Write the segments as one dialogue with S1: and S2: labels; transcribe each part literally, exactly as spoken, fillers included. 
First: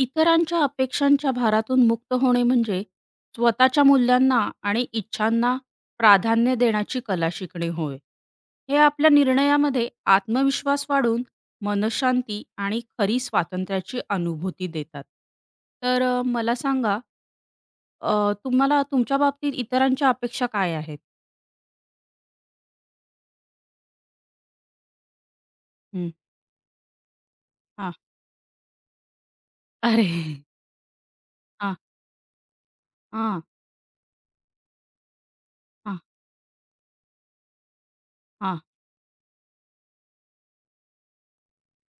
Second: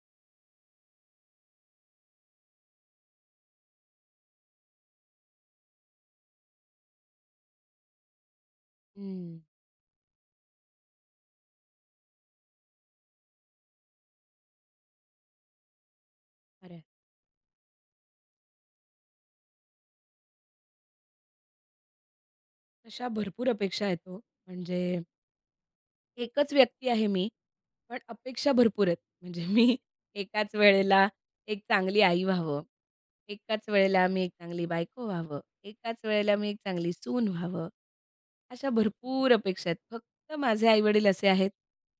S1: इतरांच्या अपेक्षांच्या भारातून मुक्त होणे म्हणजे स्वतःच्या मूल्यांना आणि इच्छांना प्राधान्य देण्याची कला शिकणे होय. हे आपल्या
S2: हं,
S1: निर्णयामध्ये आत्मविश्वास वाढून मनःशांती आणि खरी स्वातंत्र्याची अनुभूती देतात. तर अ, मला
S2: खरं आहे.
S1: सांगा अ, तुम्हाला तुमच्या बाबतीत इतरांच्या अपेक्षा काय आहेत?
S2: तशा भरपूर अपेक्षा आहेत हो. म्हणजे
S1: हं,
S2: एकच व्यक्ती आहे मी,
S1: हां.
S2: पण अपेक्षा भरपूर आहेत. म्हणजे मी
S1: अरे!
S2: एकाच वेळेला एक
S1: हां,
S2: चांगली आई व्हावं,
S1: हां,
S2: एकाच वेळेला मी एक चांगली बायको व्हावं,
S1: हां,
S2: एकाच वेळेला मी एक चांगली सून व्हावं.
S1: हां.
S2: अशा भरपूर अपेक्षा आहेत. फक्त माझे आई असे आहेत,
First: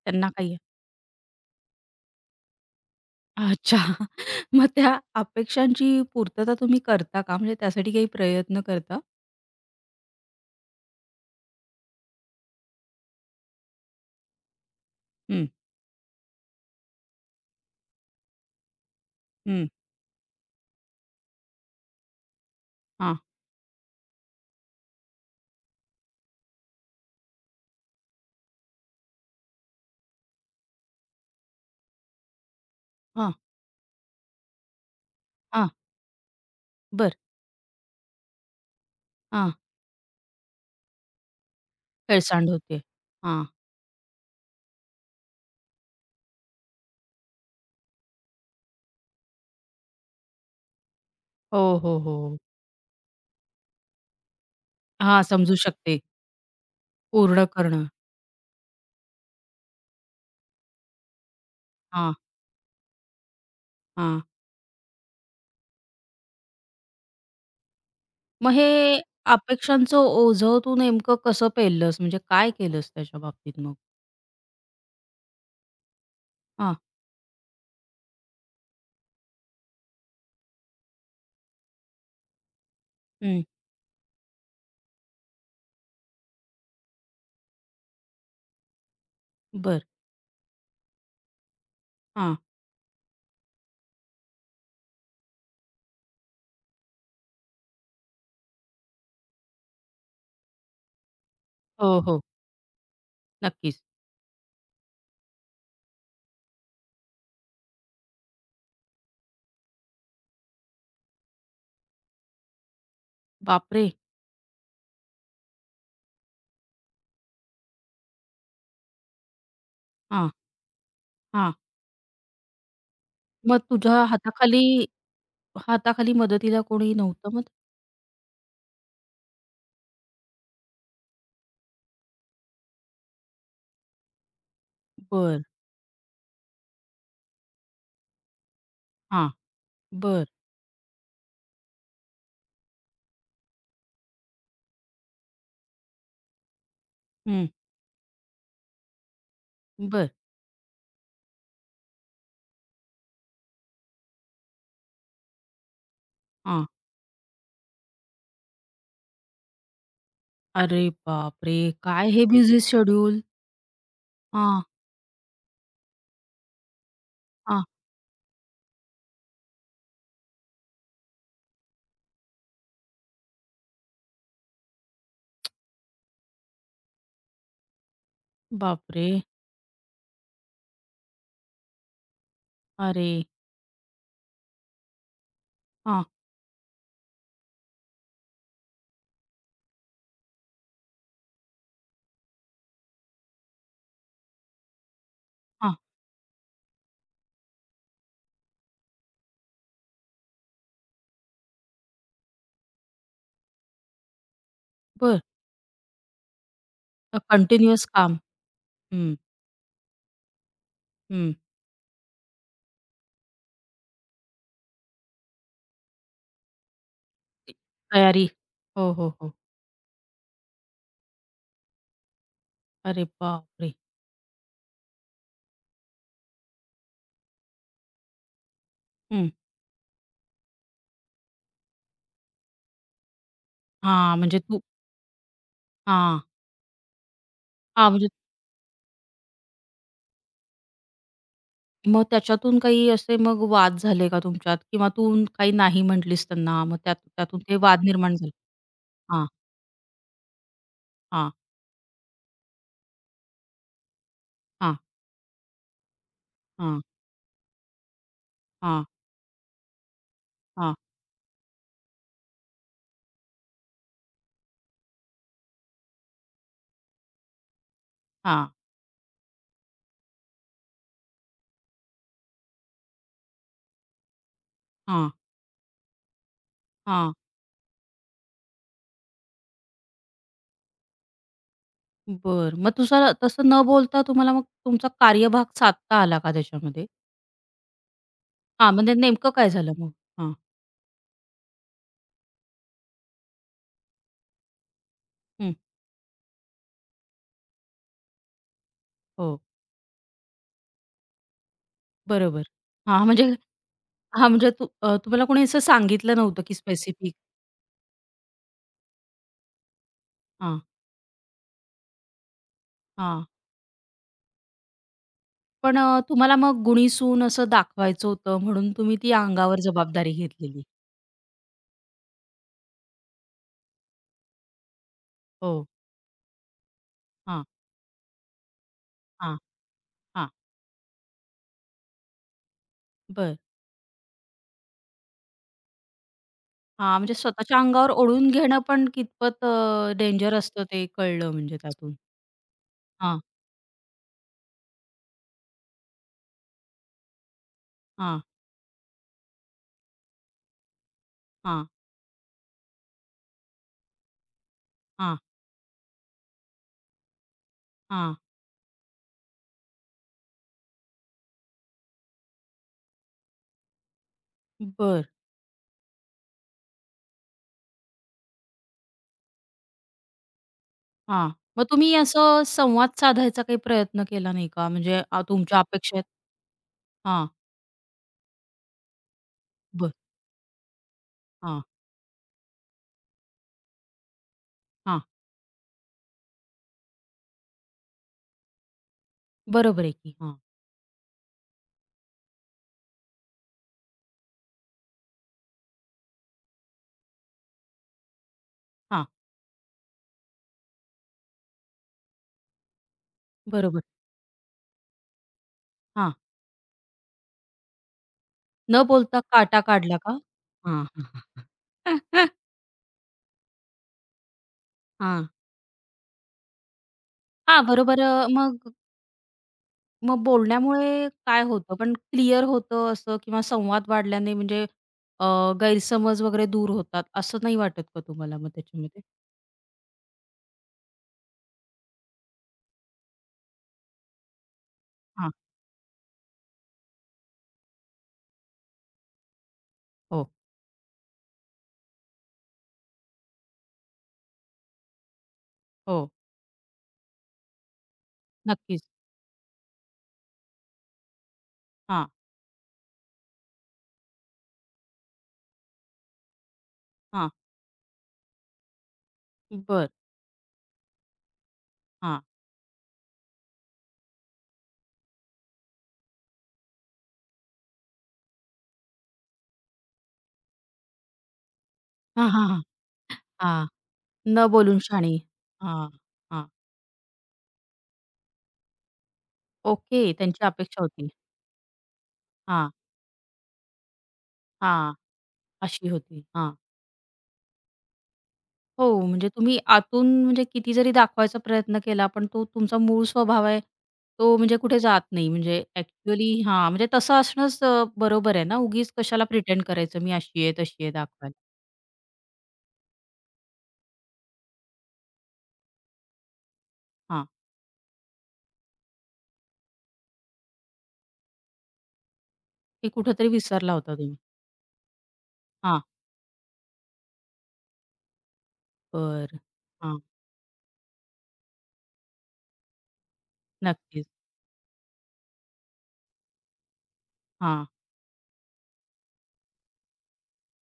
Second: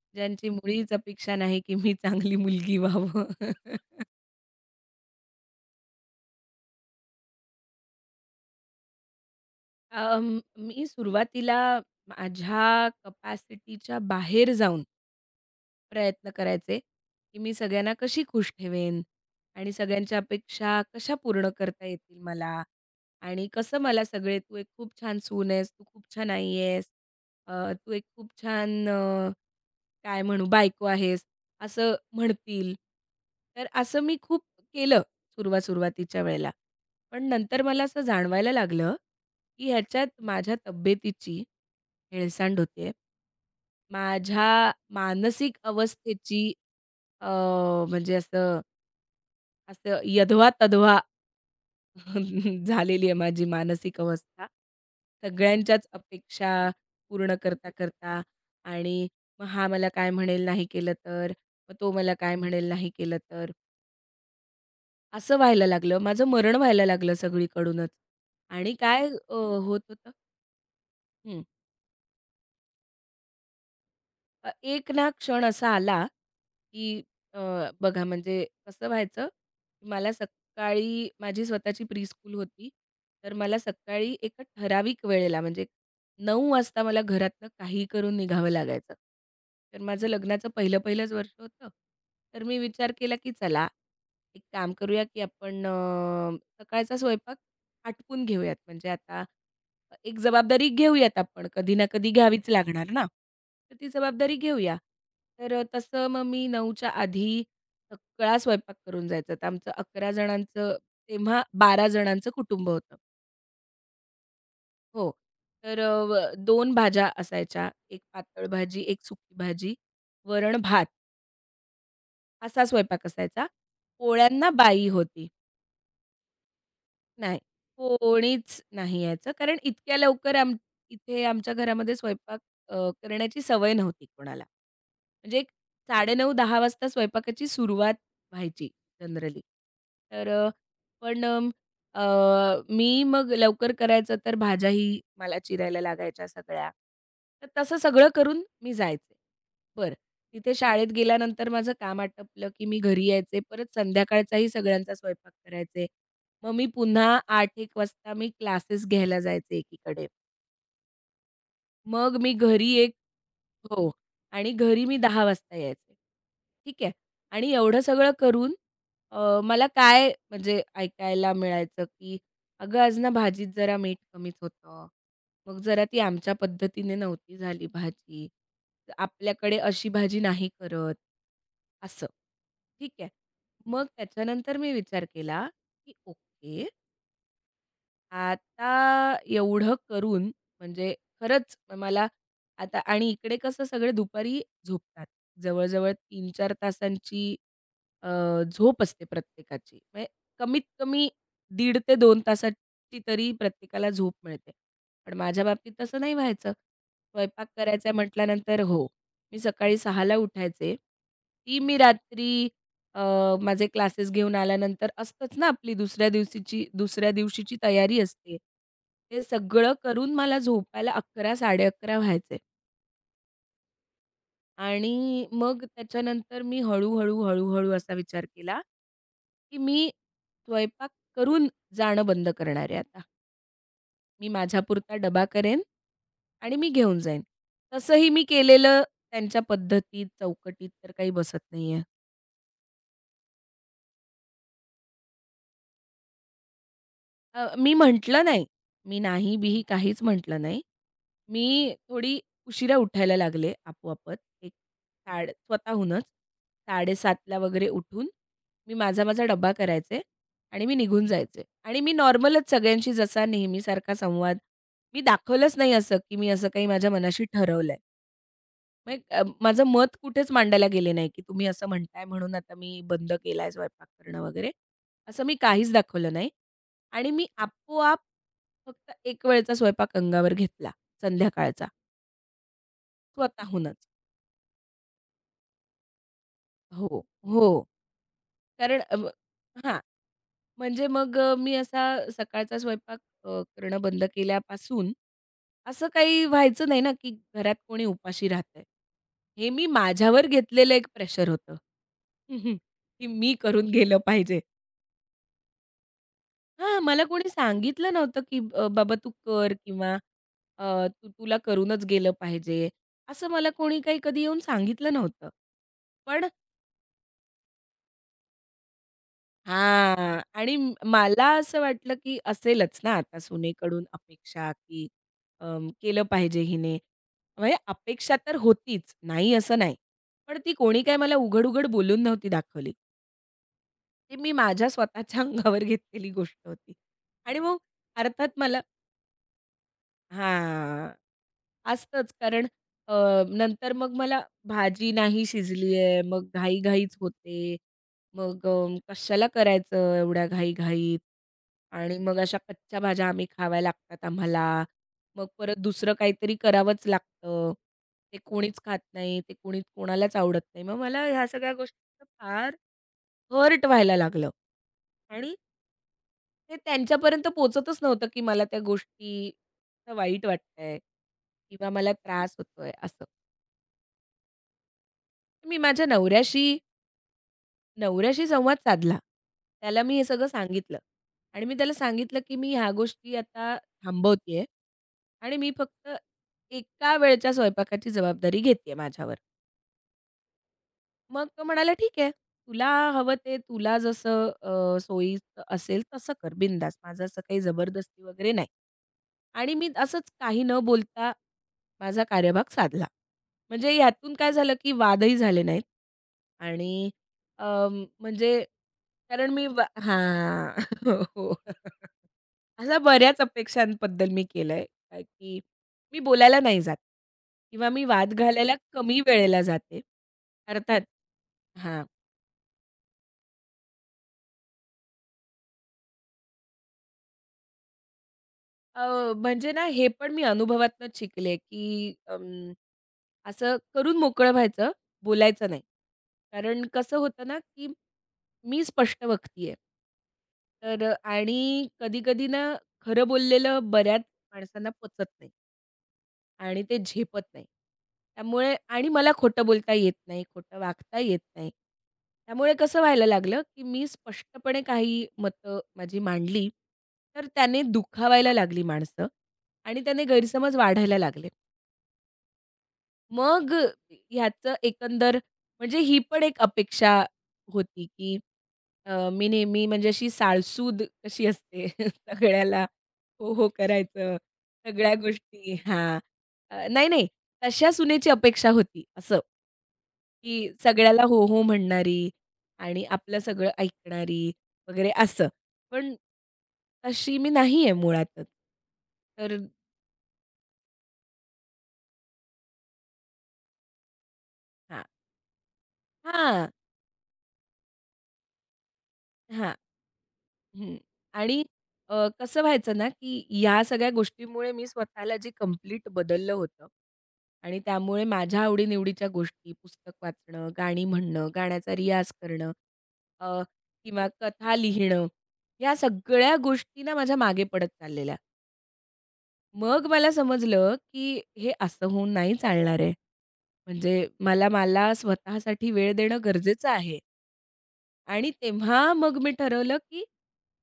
S1: त्यांना
S2: ज्यांची
S1: काही
S2: मुळीच अपेक्षा नाही, की मी चांगली मुलगी व्हावं.
S1: अच्छा. मग त्या अपेक्षांची पूर्तता तुम्ही करता का? म्हणजे त्यासाठी काही प्रयत्न करता?
S2: अं, मी सुरुवातीला माझ्या कपॅसिटीच्या बाहेर जाऊन
S1: हं,
S2: प्रयत्न करायचे, की मी सगळ्यांना कशी खुश ठेवेन
S1: हं.
S2: आणि सगळ्यांच्या अपेक्षा कशा पूर्ण करता येतील मला
S1: हां,
S2: आणि कसं मला सगळे, "तू एक खूप छान सून आहेस, तू खूप छान आई आहेस, अ, तू एक खूप छान अ, काय म्हणू, बायको आहेस," असं म्हणतील.
S1: हां,
S2: तर असं मी खूप केलं
S1: हां.
S2: सुरुवात-सुरुवातीच्या वेळेला.
S1: बरं.
S2: पण नंतर मला असं जाणवायला लागलं,
S1: हां.
S2: की ह्याच्यात माझ्या तब्येतीची
S1: हेळसांड
S2: हेळसांड
S1: होते.
S2: होते.
S1: हां.
S2: माझ्या मानसिक अवस्थेची अ, म्हणजे असं असं यधवा-तधवा
S1: हो, हो, हो.
S2: झालेली आहे माझी मानसिक अवस्था.
S1: हां, समजू
S2: सगळ्यांच्याच
S1: शकते.
S2: अपेक्षा पूर्ण
S1: पूर्ण करणं.
S2: करता-करता आणि मग हा मला काय म्हणेल नाही केलं तर, मग तो मला
S1: हां,
S2: काय म्हणेल नाही केलं तर.
S1: हां.
S2: असं व्हायला लागलं. माझं मरण व्हायला लागलं सगळीकडूनच
S1: मग
S2: आणि
S1: हे
S2: काय अ, होत
S1: अपेक्षांचं
S2: होतं
S1: ओझं तू नेमकं कसं पेललंस? म्हणजे काय केलंस त्याच्या बाबतीत मग?
S2: अ, एक ना क्षण असा आला,
S1: हां.
S2: की अ, बघा म्हणजे कसं व्हायचं, की मला सकाळी माझी स्वतःची प्रीस्कूल होती. तर
S1: हं.
S2: मला सकाळी एका ठराविक वेळेला म्हणजे नऊ वाजता मला घरातनं काही करून निघावं लागायचं. तर
S1: बरं.
S2: माझं लग्नाचं पहिलं-पहिलंच वर्ष होतं.
S1: हां.
S2: तर मी विचार केला, की चला एक काम करूया, की आपण अ, सकाळचा स्वयंपाक आटपून घेऊयात. म्हणजे आता एक जबाबदारी घेऊयात आपण, कधी ना
S1: हो,
S2: कधी
S1: हो.
S2: घ्यावीच लागणार ना, तर
S1: नक्कीच.
S2: ती जबाबदारी घेऊया. तर अ, तसं मग मी 9च्या आधी सगळा स्वयंपाक करून जायचा. तर आमचं अकरा जणांचं तेव्हा बारा जणांचं कुटुंब होतं.
S1: बापरे!
S2: हो. तर अ, व दोन भाज्या असायच्या, एक पातळ भाजी, एक सुकी भाजी,
S1: हां,
S2: वरण-भात
S1: हां.
S2: असा स्वयंपाक असायचा.
S1: मग तुझ्या
S2: पोळ्यांना
S1: हाताखाली
S2: बाई होती.
S1: हाताखाली मदतीला कोणी नव्हतं
S2: नाही. कोणीच नाही यायचं. कारण इतक्या लवकर आम इथे आमच्या घरामध्ये स्वयंपाक अ, करण्याची सवय नव्हती कोणाला. म्हणजे
S1: बरं.
S2: एक साडे नऊ-दहा वाजता स्वयंपाकाची सुरुवात व्हायची
S1: हां.
S2: जनरली.
S1: बरं.
S2: तर अ, पण अम, अ, मी मग लवकर करायचं तर भाज्याही मला चिरायला लागायच्या सगळ्या. तर
S1: हं.
S2: तसं सगळं करून मी जायचे. बरं.
S1: बरं.
S2: तिथे शाळेत गेल्यानंतर माझं काम आटपलं की मी घरी यायचे. परत संध्याकाळचाही सगळ्यांचा स्वयंपाक करायचे. मग मी
S1: हां.
S2: पुन्हा आठ वाजता मी क्लासेस घ्यायला जायचे एकीकडे.
S1: अरे बापरे! काय
S2: मग
S1: हे
S2: मी
S1: बिझी
S2: घरी एक
S1: शेड्यूल.
S2: हो. आणि
S1: हां,
S2: घरी मी दहा वाजता यायचे. ठीक आहे. आणि
S1: हां.
S2: एवढं सगळं करून अ, मला काय म्हणजे ऐकायला मिळायचं, की "अगं, आज ना भाजीत जरा मीठ कमीच होतं. मग जरा ती आमच्या पद्धतीने नव्हती झाली भाजी.
S1: बापरे!
S2: आपल्याकडे अशी भाजी नाही करत." असं. ठीक आहे.
S1: अरे!
S2: मग त्याच्यानंतर मी विचार केला, की
S1: हां,
S2: ओके आता एवढं करून म्हणजे खरंच मला आता आणि इकडे कसं सगळे दुपारी झोपतात.
S1: हां.
S2: जवळ-जवळ तीन चार तासांची अ, झोप असते प्रत्येकाची. म्हणजे कमीत कमी दीड ते दोन तासाची तरी प्रत्येकाला झोप मिळते. पण
S1: बरं.
S2: माझ्या बाबतीत तसं नाही व्हायचं. स्वयंपाक
S1: कंटिन्युअस
S2: करायचा
S1: काम.
S2: म्हटल्यानंतर हो,
S1: हं,
S2: मी सकाळी सहाला उठायचे.
S1: हं.
S2: ती मी रात्री अ, माझे क्लासेस घेऊन आल्यानंतर असतंच ना आपली दुसऱ्या दिवशीची दुसऱ्या दिवशीची तयारी
S1: तयारी.
S2: असते.
S1: हो, हो,
S2: ते
S1: हो.
S2: सगळं करून मला झोपायला अकरा, साडे अकरा व्हायचे.
S1: अरे बापरे!
S2: आणि मग त्याच्यानंतर मी हळू-हळू, हळू-हळू असा विचार केला,
S1: हं.
S2: की मी स्वयंपाक करून जाणं बंद करणार आहे आता.
S1: हां,
S2: मी
S1: म्हणजे तू
S2: माझ्यापुरता डबा करेन
S1: हां.
S2: आणि मी घेऊन जाईन.
S1: हां,
S2: तसंही
S1: म्हणजे
S2: मी केलेलं त्यांच्या पद्धतीत, चौकटीत तर काही बसत नाहीये.
S1: मग त्याच्यातून काही असे मग वाद झाले का तुमच्यात? किंवा तू काही नाही म्हटलीस त्यांना, मग त्यात त्यातून
S2: अ,
S1: ते
S2: मी
S1: वाद निर्माण
S2: म्हटलं
S1: झाले?
S2: नाही. मी नाही-बिही काहीच म्हटलं नाही.
S1: हां,
S2: मी थोडी उशिरा उठायला लागले आपोआपच. एक
S1: हां,
S2: साडे स्वतःहूनच
S1: हां,
S2: 7:30ला वगैरे उठून मी
S1: हां,
S2: माझा-माझा डब्बा करायचे आणि मी
S1: हां,
S2: निघून जायचे. आणि मी नॉर्मलच सगळ्यांशी जसा नेहमीसारखा संवाद मी दाखवलंच नाही असं, की मी असं काही माझ्या मनाशी ठरवलंय.
S1: हां,
S2: मग अ, माझं मत कुठेच मांडायला गेले नाही, की तुम्ही असं म्हणताय म्हणून आता मी बंद केलाय स्वयंपाक करणं वगैरे.
S1: हां,
S2: असं मी काहीच दाखवलं नाही आणि
S1: हां.
S2: मी आपोआप फक्त एक वेळचा स्वयंपाक अंगावर घेतला संध्याकाळचा
S1: बरं. मग तुझा तसं न
S2: स्वतःहूनच.
S1: बोलता तुम्हाला मग तुमचा कार्यभाग साधता आला का त्याच्यामध्ये?
S2: हो, हो.
S1: हां,
S2: कारण
S1: म्हणजे
S2: अ,
S1: नेमकं काय झालं
S2: हां.
S1: मग? हां.
S2: म्हणजे मग अ, मी असा सकाळचा स्वयंपाक अ, करणं बंद केल्यापासून
S1: हं.
S2: असं काही व्हायचं नाही ना, की घरात कोणी उपाशी राहतंय.
S1: हो.
S2: हे मी माझ्यावर घेतलेलं एक प्रेशर होतं,
S1: बरोबर. हां,
S2: की
S1: म्हणजे
S2: मी करून गेलं
S1: हां,
S2: पाहिजे.
S1: म्हणजे तू अ, तुम्हाला कोणी असं सांगितलं नव्हतं की
S2: हां, मला
S1: स्पेसिफिक
S2: कोणी सांगितलं नव्हतं, की अ, "बाबा तू कर" किंवा
S1: हां,
S2: अ, "तू तुला करूनच गेलं पाहिजे."
S1: हां.
S2: असं मला कोणी काही कधी येऊन सांगितलं नव्हतं.
S1: पण अ,
S2: पण
S1: तुम्हाला मग गुणी सून असं दाखवायचं होतं म्हणून तुम्ही ती अंगावर जबाबदारी
S2: हां. आणि
S1: घेतलेली.
S2: म- मला असं वाटलं, की असेलच ना आता सुनेकडून अपेक्षा, की
S1: हो.
S2: अं, केलं पाहिजे हिने.
S1: हां,
S2: म्हणजे अपेक्षा तर होतीच, नाही
S1: हां,
S2: असं नाही.
S1: हां.
S2: पण ती कोणी काय मला उघड-उघड बोलून नव्हती दाखवली.
S1: बरं.
S2: ती मी माझ्या स्वतःच्या अंगावर घेतलेली गोष्ट होती.
S1: हां, म्हणजे
S2: आणि मग
S1: स्वतःच्या अंगावर ओढून
S2: अर्थात
S1: घेणं
S2: मला
S1: पण कितपत डेंजर असतं ते
S2: हां.
S1: कळलं म्हणजे त्यातून.
S2: असतंच कारण अ,
S1: हां,
S2: नंतर मग मला भाजी नाही शिजली आहे, मग घाई-घाईच होते.
S1: हां,
S2: मग अ, कशाला करायचं एवढ्या घाई-घाईत
S1: हां,
S2: आणि मग अशा कच्च्या भाज्या आम्ही खाव्या लागतात आम्हाला.
S1: हां,
S2: मग परत दुसरं काहीतरी करावंच लागतं.
S1: हां.
S2: ते कोणीच खात नाही, ते कोणी कोणालाच आवडत नाही. मग मला ह्या सगळ्या गोष्टींचं फार हर्ट व्हायला लागलं
S1: बरं.
S2: आणि ते त्यांच्यापर्यंत पोहोचतच नव्हतं, की मला त्या गोष्टी वाईट वाटतंय
S1: हां. मग
S2: किंवा मला
S1: तुम्ही
S2: त्रास
S1: असं
S2: होतोय
S1: संवाद
S2: असं.
S1: साधायचा काही प्रयत्न केला नाही का? म्हणजे अ,
S2: मी
S1: तुमच्या
S2: माझ्या
S1: अपेक्षा आहेत
S2: नवऱ्याशी
S1: हां,
S2: नवऱ्याशी संवाद साधला. त्याला
S1: बरं.
S2: मी हे सगळं सांगितलं आणि मी
S1: हां,
S2: त्याला सांगितलं, की मी ह्या गोष्टी आता थांबवतेय
S1: हां.
S2: आणि मी फक्त एका वेळच्या स्वयंपाकाची जबाबदारी घेतेय माझ्यावर.
S1: बरोबर आहे की. हां,
S2: मग तो म्हणाला, "ठीक आहे. तुला हवं ते तुला जसं अ, सोयीचं असेल तसं कर बिनधास्त. माझं असं काही जबरदस्ती वगैरे नाही."
S1: हां.
S2: आणि मी असंच काही न बोलता माझा कार्यभाग साधला. म्हणजे
S1: बरोबर.
S2: यातून काय झालं, की वादही झाले नाहीत
S1: हां.
S2: आणि अं, म्हणजे
S1: न बोलता
S2: कारण मी
S1: काटा
S2: वा
S1: काढला का?
S2: हां.
S1: हां, हां,
S2: हो.
S1: हां.
S2: अशा बऱ्याच अपेक्षांबद्दल मी केलंय, काय
S1: हां.
S2: की मी बोलायला नाही जात किंवा मी
S1: बरोबर अ,
S2: वाद घालायला
S1: मग
S2: कमी वेळेला जाते.
S1: मग
S2: अर्थात
S1: बोलण्यामुळे काय होतं?
S2: हां.
S1: पण क्लिअर होतं असं किंवा संवाद वाढल्याने म्हणजे अ, गैरसमज वगैरे दूर होतात असं नाही वाटत का तुम्हाला मग त्याच्यामध्ये?
S2: अ, म्हणजे ना हे पण मी अनुभवातनंच शिकले, की अं, असं करून मोकळं व्हायचं,
S1: हां.
S2: बोलायचं नाही. कारण कसं होतं ना, की मी स्पष्ट वक्ती आहे.
S1: हो,
S2: तर अ, आणि कधी-कधी ना खरं बोललेलं बऱ्याच माणसांना पचत नाही.
S1: हो.
S2: आणि ते झेपत नाही. त्यामुळे आणि
S1: नक्कीच.
S2: मला खोटं बोलता येत नाही, खोटं वागता येत नाही.
S1: हां,
S2: त्यामुळे कसं व्हायला लागलं, की मी स्पष्टपणे काही मतं माझी मांडली, तर
S1: हां.
S2: त्याने दुखावायला लागली माणसं आणि
S1: बरं.
S2: त्याने गैरसमज वाढायला लागले.
S1: हां.
S2: मग ह्याचं एकंदर म्हणजे ही पण एक अपेक्षा होती, की अ, मी नेहमी म्हणजे अशी साळसूद कशी असते
S1: हां, हां, हां.
S2: सगळ्याला हो, हो
S1: हां.
S2: करायचं,
S1: न बोलून
S2: सगळ्या
S1: शहाणी.
S2: गोष्टी
S1: हां,
S2: हां.
S1: हां.
S2: अ, नाही, नाही तशा सुनेची अपेक्षा होती असं.
S1: ओके.
S2: की
S1: त्यांची अपेक्षा
S2: सगळ्याला
S1: होती.
S2: हो, हो म्हणणारी
S1: हां,
S2: आणि आपलं सगळं ऐकणारी वगैरे
S1: हां.
S2: असं.
S1: अशी
S2: पण
S1: होती. हां.
S2: तशी मी नाहीये मुळातच.
S1: हो, म्हणजे
S2: तर
S1: तुम्ही आतून म्हणजे किती जरी दाखवायचा प्रयत्न केला, पण तो तुमचा मूळ स्वभाव आहे, तो म्हणजे कुठे
S2: हां,
S1: जात नाही. म्हणजे ॲक्चुअली
S2: हां,
S1: हां, म्हणजे तसं असणंच अ, बरोबर आहे ना. उगीच कशाला
S2: हां.
S1: प्रिटेंड करायचं, मी अशी आहे,
S2: हं.
S1: तशी आहे
S2: आणि
S1: दाखवायला.
S2: अ, कसं व्हायचं ना, की ह्या सगळ्या गोष्टीमुळे मी स्वतःला जे कंप्लीट बदललं होतं
S1: हां,
S2: आणि त्यामुळे माझ्या आवडी-निवडीच्या गोष्टी, पुस्तक वाचणं, गाणी म्हणणं, गाण्याचा रियाज करणं
S1: ते कुठेतरी
S2: अ,
S1: विसरला होता
S2: किंवा
S1: तुम्ही.
S2: कथा लिहिणं, या
S1: हां,
S2: सगळ्या गोष्टी ना माझ्या मागे पडत चाललेल्या.
S1: बरं.
S2: मग
S1: हां,
S2: मला समजलं, की हे असं होऊन नाही चालणार आहे. म्हणजे
S1: नक्कीच.
S2: मला मला स्वतःसाठी वेळ देणं गरजेचं आहे.
S1: हां.
S2: आणि तेव्हा मग मी ठरवलं, की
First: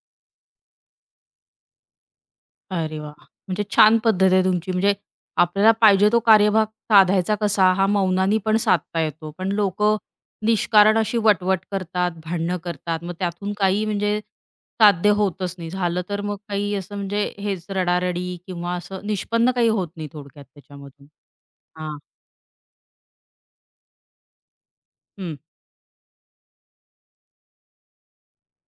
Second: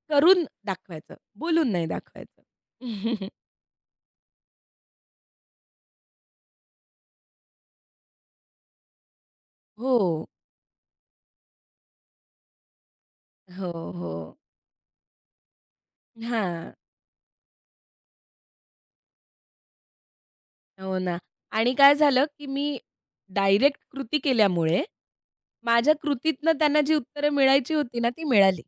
S2: करून दाखवायचं, बोलून नाही दाखवायचं.
S1: अरे वाह! म्हणजे छान पद्धत आहे तुमची. म्हणजे आपल्याला पाहिजे तो कार्यभाग साधायचा कसा, हा मौनाने पण साधता येतो. पण लोकं
S2: हो,
S1: निष्कारण अशी वटवट करतात, भांडणं करतात. मग त्यातून
S2: हो,
S1: काही
S2: हो.
S1: म्हणजे साध्य होतच नाही. झालं तर मग
S2: हां,
S1: काही असं म्हणजे हेच रडारडी किंवा असं निष्पन्न काही होत नाही थोडक्यात
S2: हो
S1: त्याच्यामधून.
S2: ना. आणि काय
S1: हां.
S2: झालं, की मी डायरेक्ट कृती केल्यामुळे
S1: हं.
S2: माझ्या कृतीतनं त्यांना जी उत्तरं मिळायची होती ना, ती मिळाली.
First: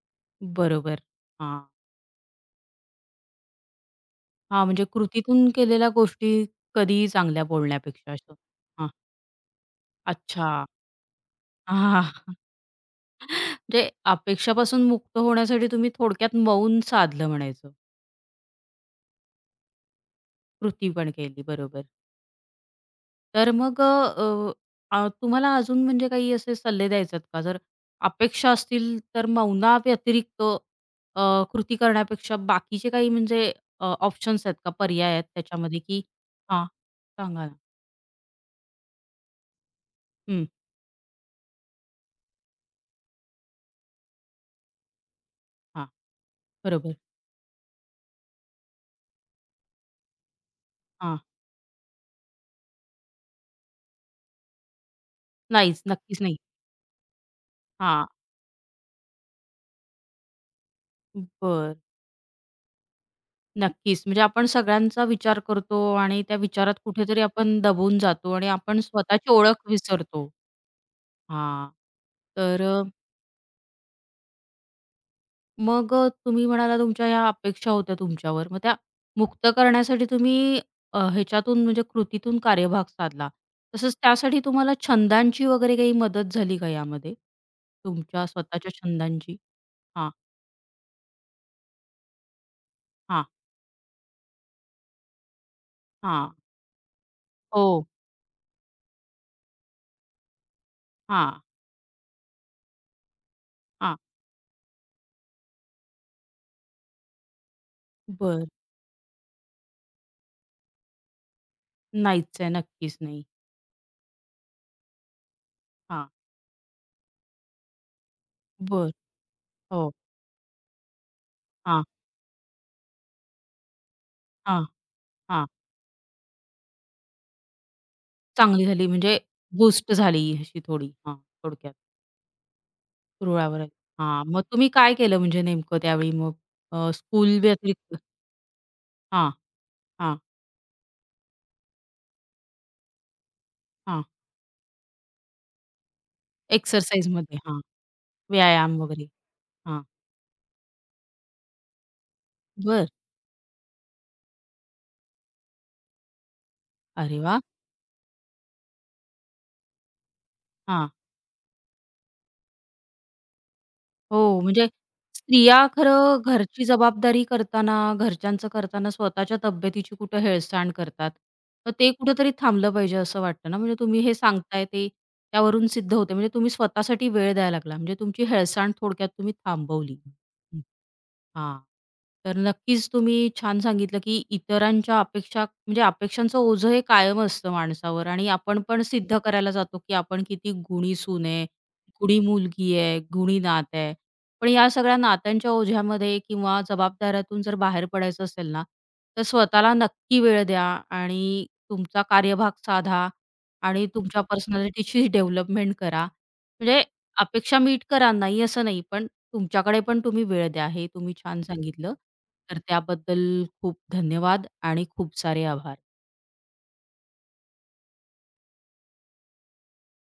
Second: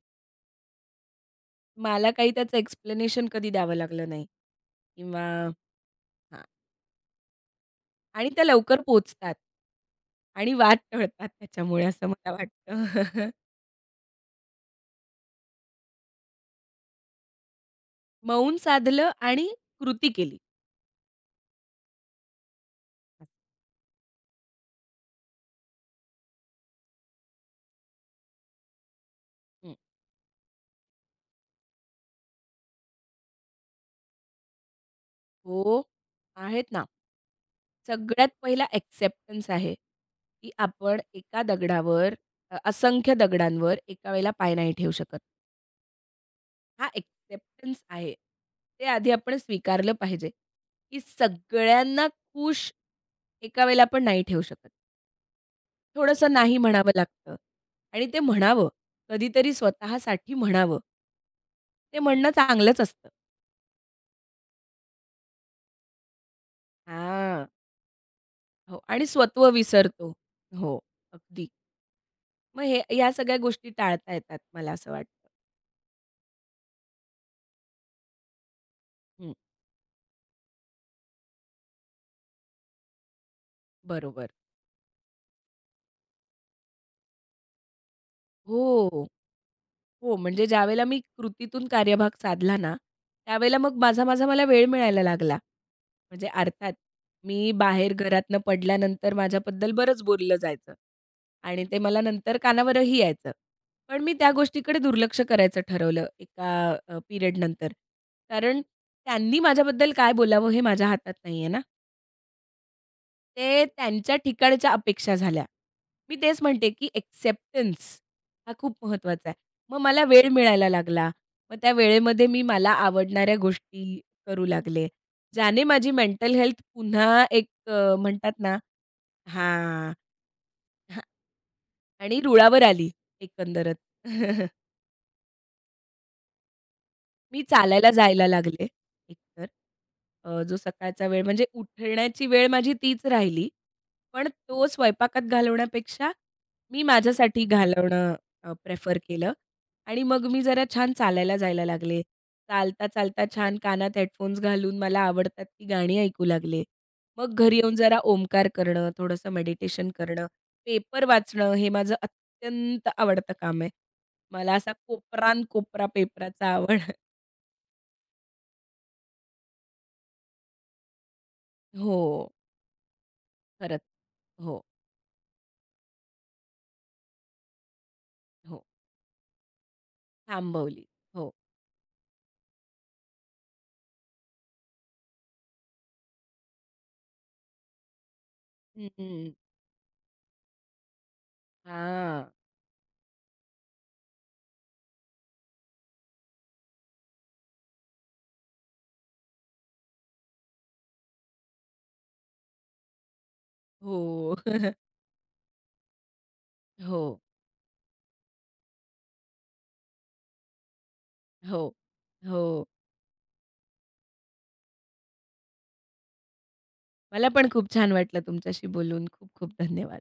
S1: बरोबर. हां.
S2: मला काही त्याचं एक्सप्लेनेशन कधी द्यावं लागलं नाही
S1: हां, म्हणजे
S2: किंवा
S1: कृतीतून केलेल्या गोष्टी
S2: हां
S1: कधीही चांगल्या बोलण्यापेक्षा
S2: आणि
S1: असं.
S2: त्या लवकर
S1: हां.
S2: पोहोचतात
S1: अच्छा.
S2: आणि वाद टळतात त्याच्यामुळे
S1: हा
S2: असं मला वाटतं.
S1: म्हणजे अपेक्षापासून मुक्त होण्यासाठी तुम्ही थोडक्यात मौन साधलं म्हणायचं.
S2: मौन साधलं आणि कृती केली.
S1: कृती पण केली, बरोबर. तर मग अ, अ, तुम्हाला अजून म्हणजे काही असे सल्ले द्यायचे आहेत का? जर अपेक्षा असतील तर मौनाव्यतिरिक्त अ, कृती करण्यापेक्षा बाकीचे काही म्हणजे अ, ऑप्शन्स आहेत का? पर्याय आहेत
S2: हो,
S1: त्याच्यामध्ये की हां,
S2: आहेत ना.
S1: सांगा ना?
S2: सगळ्यात पहिला एक्सेप्टन्स आहे,
S1: हं,
S2: की आपण एका दगडावर अ, असंख्य दगडांवर एका वेळेला पाय नाही ठेवू शकत.
S1: हां,
S2: हा
S1: बरोबर.
S2: एक्सेप्टन्स आहे. ते आधी आपण स्वीकारलं पाहिजे, की
S1: हां,
S2: सगळ्यांना खुश एका वेळेला आपण नाही ठेवू शकत.
S1: नाहीच, नक्कीच
S2: थोडंसं
S1: नाही.
S2: नाही म्हणावं लागतं आणि
S1: हां,
S2: ते म्हणावं. कधीतरी स्वतःसाठी म्हणावं.
S1: बरं.
S2: ते म्हणणं चांगलंच असतं.
S1: नक्कीच. म्हणजे आपण सगळ्यांचा विचार करतो आणि त्या विचारात कुठेतरी
S2: हां.
S1: आपण दबून जातो आणि
S2: हो
S1: आपण
S2: आणि
S1: स्वतःची
S2: स्वत्व
S1: ओळख
S2: विसरतो.
S1: विसरतो.
S2: हो, अगदी.
S1: हां. तर
S2: मग
S1: अ,
S2: हे या सगळ्या गोष्टी टाळता येतात मला असं वाटतं.
S1: मग अ, तुम्ही म्हणाला तुमच्या ह्या अपेक्षा होत्या तुमच्यावर. मग त्या
S2: हं,
S1: मुक्त करण्यासाठी तुम्ही अ, ह्याच्यातून म्हणजे कृतीतून कार्यभाग साधला. तसंच
S2: बरोबर.
S1: त्यासाठी तुम्हाला छंदांची वगैरे काही मदत झाली का यामध्ये? तुमच्या स्वतःच्या
S2: हो,
S1: छंदांची? हां,
S2: हो. म्हणजे ज्यावेळेला मी कृतीतून कार्यभाग साधला ना,
S1: हां,
S2: त्यावेळेला मग माझा-माझा मला वेळ मिळायला लागला. म्हणजे
S1: हां.
S2: अर्थात मी
S1: हो.
S2: बाहेर घरातनं पडल्यानंतर माझ्याबद्दल बरंच बोललं जायचं
S1: हां,
S2: आणि ते मला नंतर कानावरही यायचं.
S1: हां.
S2: पण मी त्या गोष्टीकडे दुर्लक्ष करायचं ठरवलं एका अ, पिरियडनंतर.
S1: बरं.
S2: कारण त्यांनी माझ्याबद्दल काय बोलावं हे माझ्या हातात नाहीये ना.
S1: नाहीच आहे. नक्कीच नाही.
S2: ते त्यांच्या ठिकाणच्या अपेक्षा झाल्या.
S1: हां.
S2: मी तेच म्हणते, की एक्सेप्टन्स हा खूप
S1: बरं.
S2: महत्त्वाचा आहे. मग
S1: हो.
S2: मला वेळ मिळायला लागला. मग त्या
S1: हां.
S2: वेळेमध्ये मी मला आवडणाऱ्या गोष्टी करू
S1: हां,
S2: लागले.
S1: हां.
S2: ज्याने माझी मेंटल हेल्थ पुन्हा एक अ, म्हणतात ना
S1: चांगली झाली म्हणजे बूस्ट
S2: हां,
S1: झाली अशी थोडी.
S2: हां
S1: हां, थोडक्यात
S2: आणि रुळावर आली
S1: रुळावर आली.
S2: एकंदरच.
S1: हां, मग तुम्ही काय केलं म्हणजे नेमकं त्यावेळी मग? अ, स्कूल
S2: मी चालायला
S1: व्यतिरिक्त
S2: जायला लागले
S1: हां,
S2: एकतर.
S1: हां,
S2: अ, जो सकाळचा वेळ म्हणजे उठण्याची वेळ माझी तीच राहिली.
S1: हां.
S2: पण तो स्वयंपाकात घालवण्यापेक्षा मी
S1: एक्सरसाइजमध्ये
S2: माझ्यासाठी
S1: हां,
S2: घालवणं अ,
S1: व्यायाम
S2: प्रेफर
S1: वगैरे.
S2: केलं
S1: हां,
S2: आणि मग मी जरा छान चालायला जायला लागले.
S1: बरं.
S2: चालता-चालता छान कानात हेडफोन्स घालून मला आवडतात ती गाणी ऐकू लागले.
S1: अरे
S2: मग
S1: वाह!
S2: घरी येऊन जरा ओमकार करणं, थोडंसं मेडिटेशन करणं,
S1: हां.
S2: पेपर वाचणं हे माझं अत्यंत आवडतं काम आहे.
S1: हो,
S2: मला
S1: म्हणजे
S2: असा कोपरान
S1: स्त्रिया
S2: कोपरा
S1: खरं
S2: पेपराचा
S1: घरची
S2: आवड
S1: जबाबदारी करताना, घरच्यांचं करताना स्वतःच्या तब्येतीची कुठं हेळसांड करतात. तर ते
S2: हो,
S1: कुठेतरी थांबलं पाहिजे असं वाटतं ना, म्हणजे
S2: खरंच.
S1: तुम्ही हे
S2: हो,
S1: सांगताय ते त्यावरून सिद्ध होते. म्हणजे तुम्ही स्वतःसाठी वेळ द्यायला लागला. म्हणजे तुमची
S2: हो.
S1: हेळसांड थोडक्यात तुम्ही थांबवली.
S2: थांबवली. हो.
S1: हां. तर नक्कीच तुम्ही छान सांगितलं, की इतरांच्या अपेक्षा म्हणजे अपेक्षांचं ओझं हे कायम असतं माणसावर आणि आपण पण सिद्ध
S2: हं.
S1: करायला जातो, की आपण किती गुणी सून आहे, गुणी
S2: हां.
S1: मुलगी आहे, गुणी नात आहे. पण या सगळ्या नात्यांच्या ओझ्यामध्ये किंवा जबाबदाऱ्यातून जर बाहेर पडायचं असेल ना, तर स्वतःला नक्की वेळ द्या आणि तुमचा कार्यभाग साधा आणि तुमच्या
S2: हो.
S1: पर्सनॅलिटीची डेव्हलपमेंट करा. म्हणजे
S2: हो,
S1: अपेक्षा मीट करा, नाही असं नाही, पण तुमच्याकडे पण तुम्ही वेळ द्या, हे तुम्ही छान
S2: हो,
S1: सांगितलं. तर
S2: हो.
S1: त्याबद्दल खूप धन्यवाद आणि खूप सारे आभार.
S2: मला पण खूप छान वाटलं तुमच्याशी बोलून. खूप खूप धन्यवाद.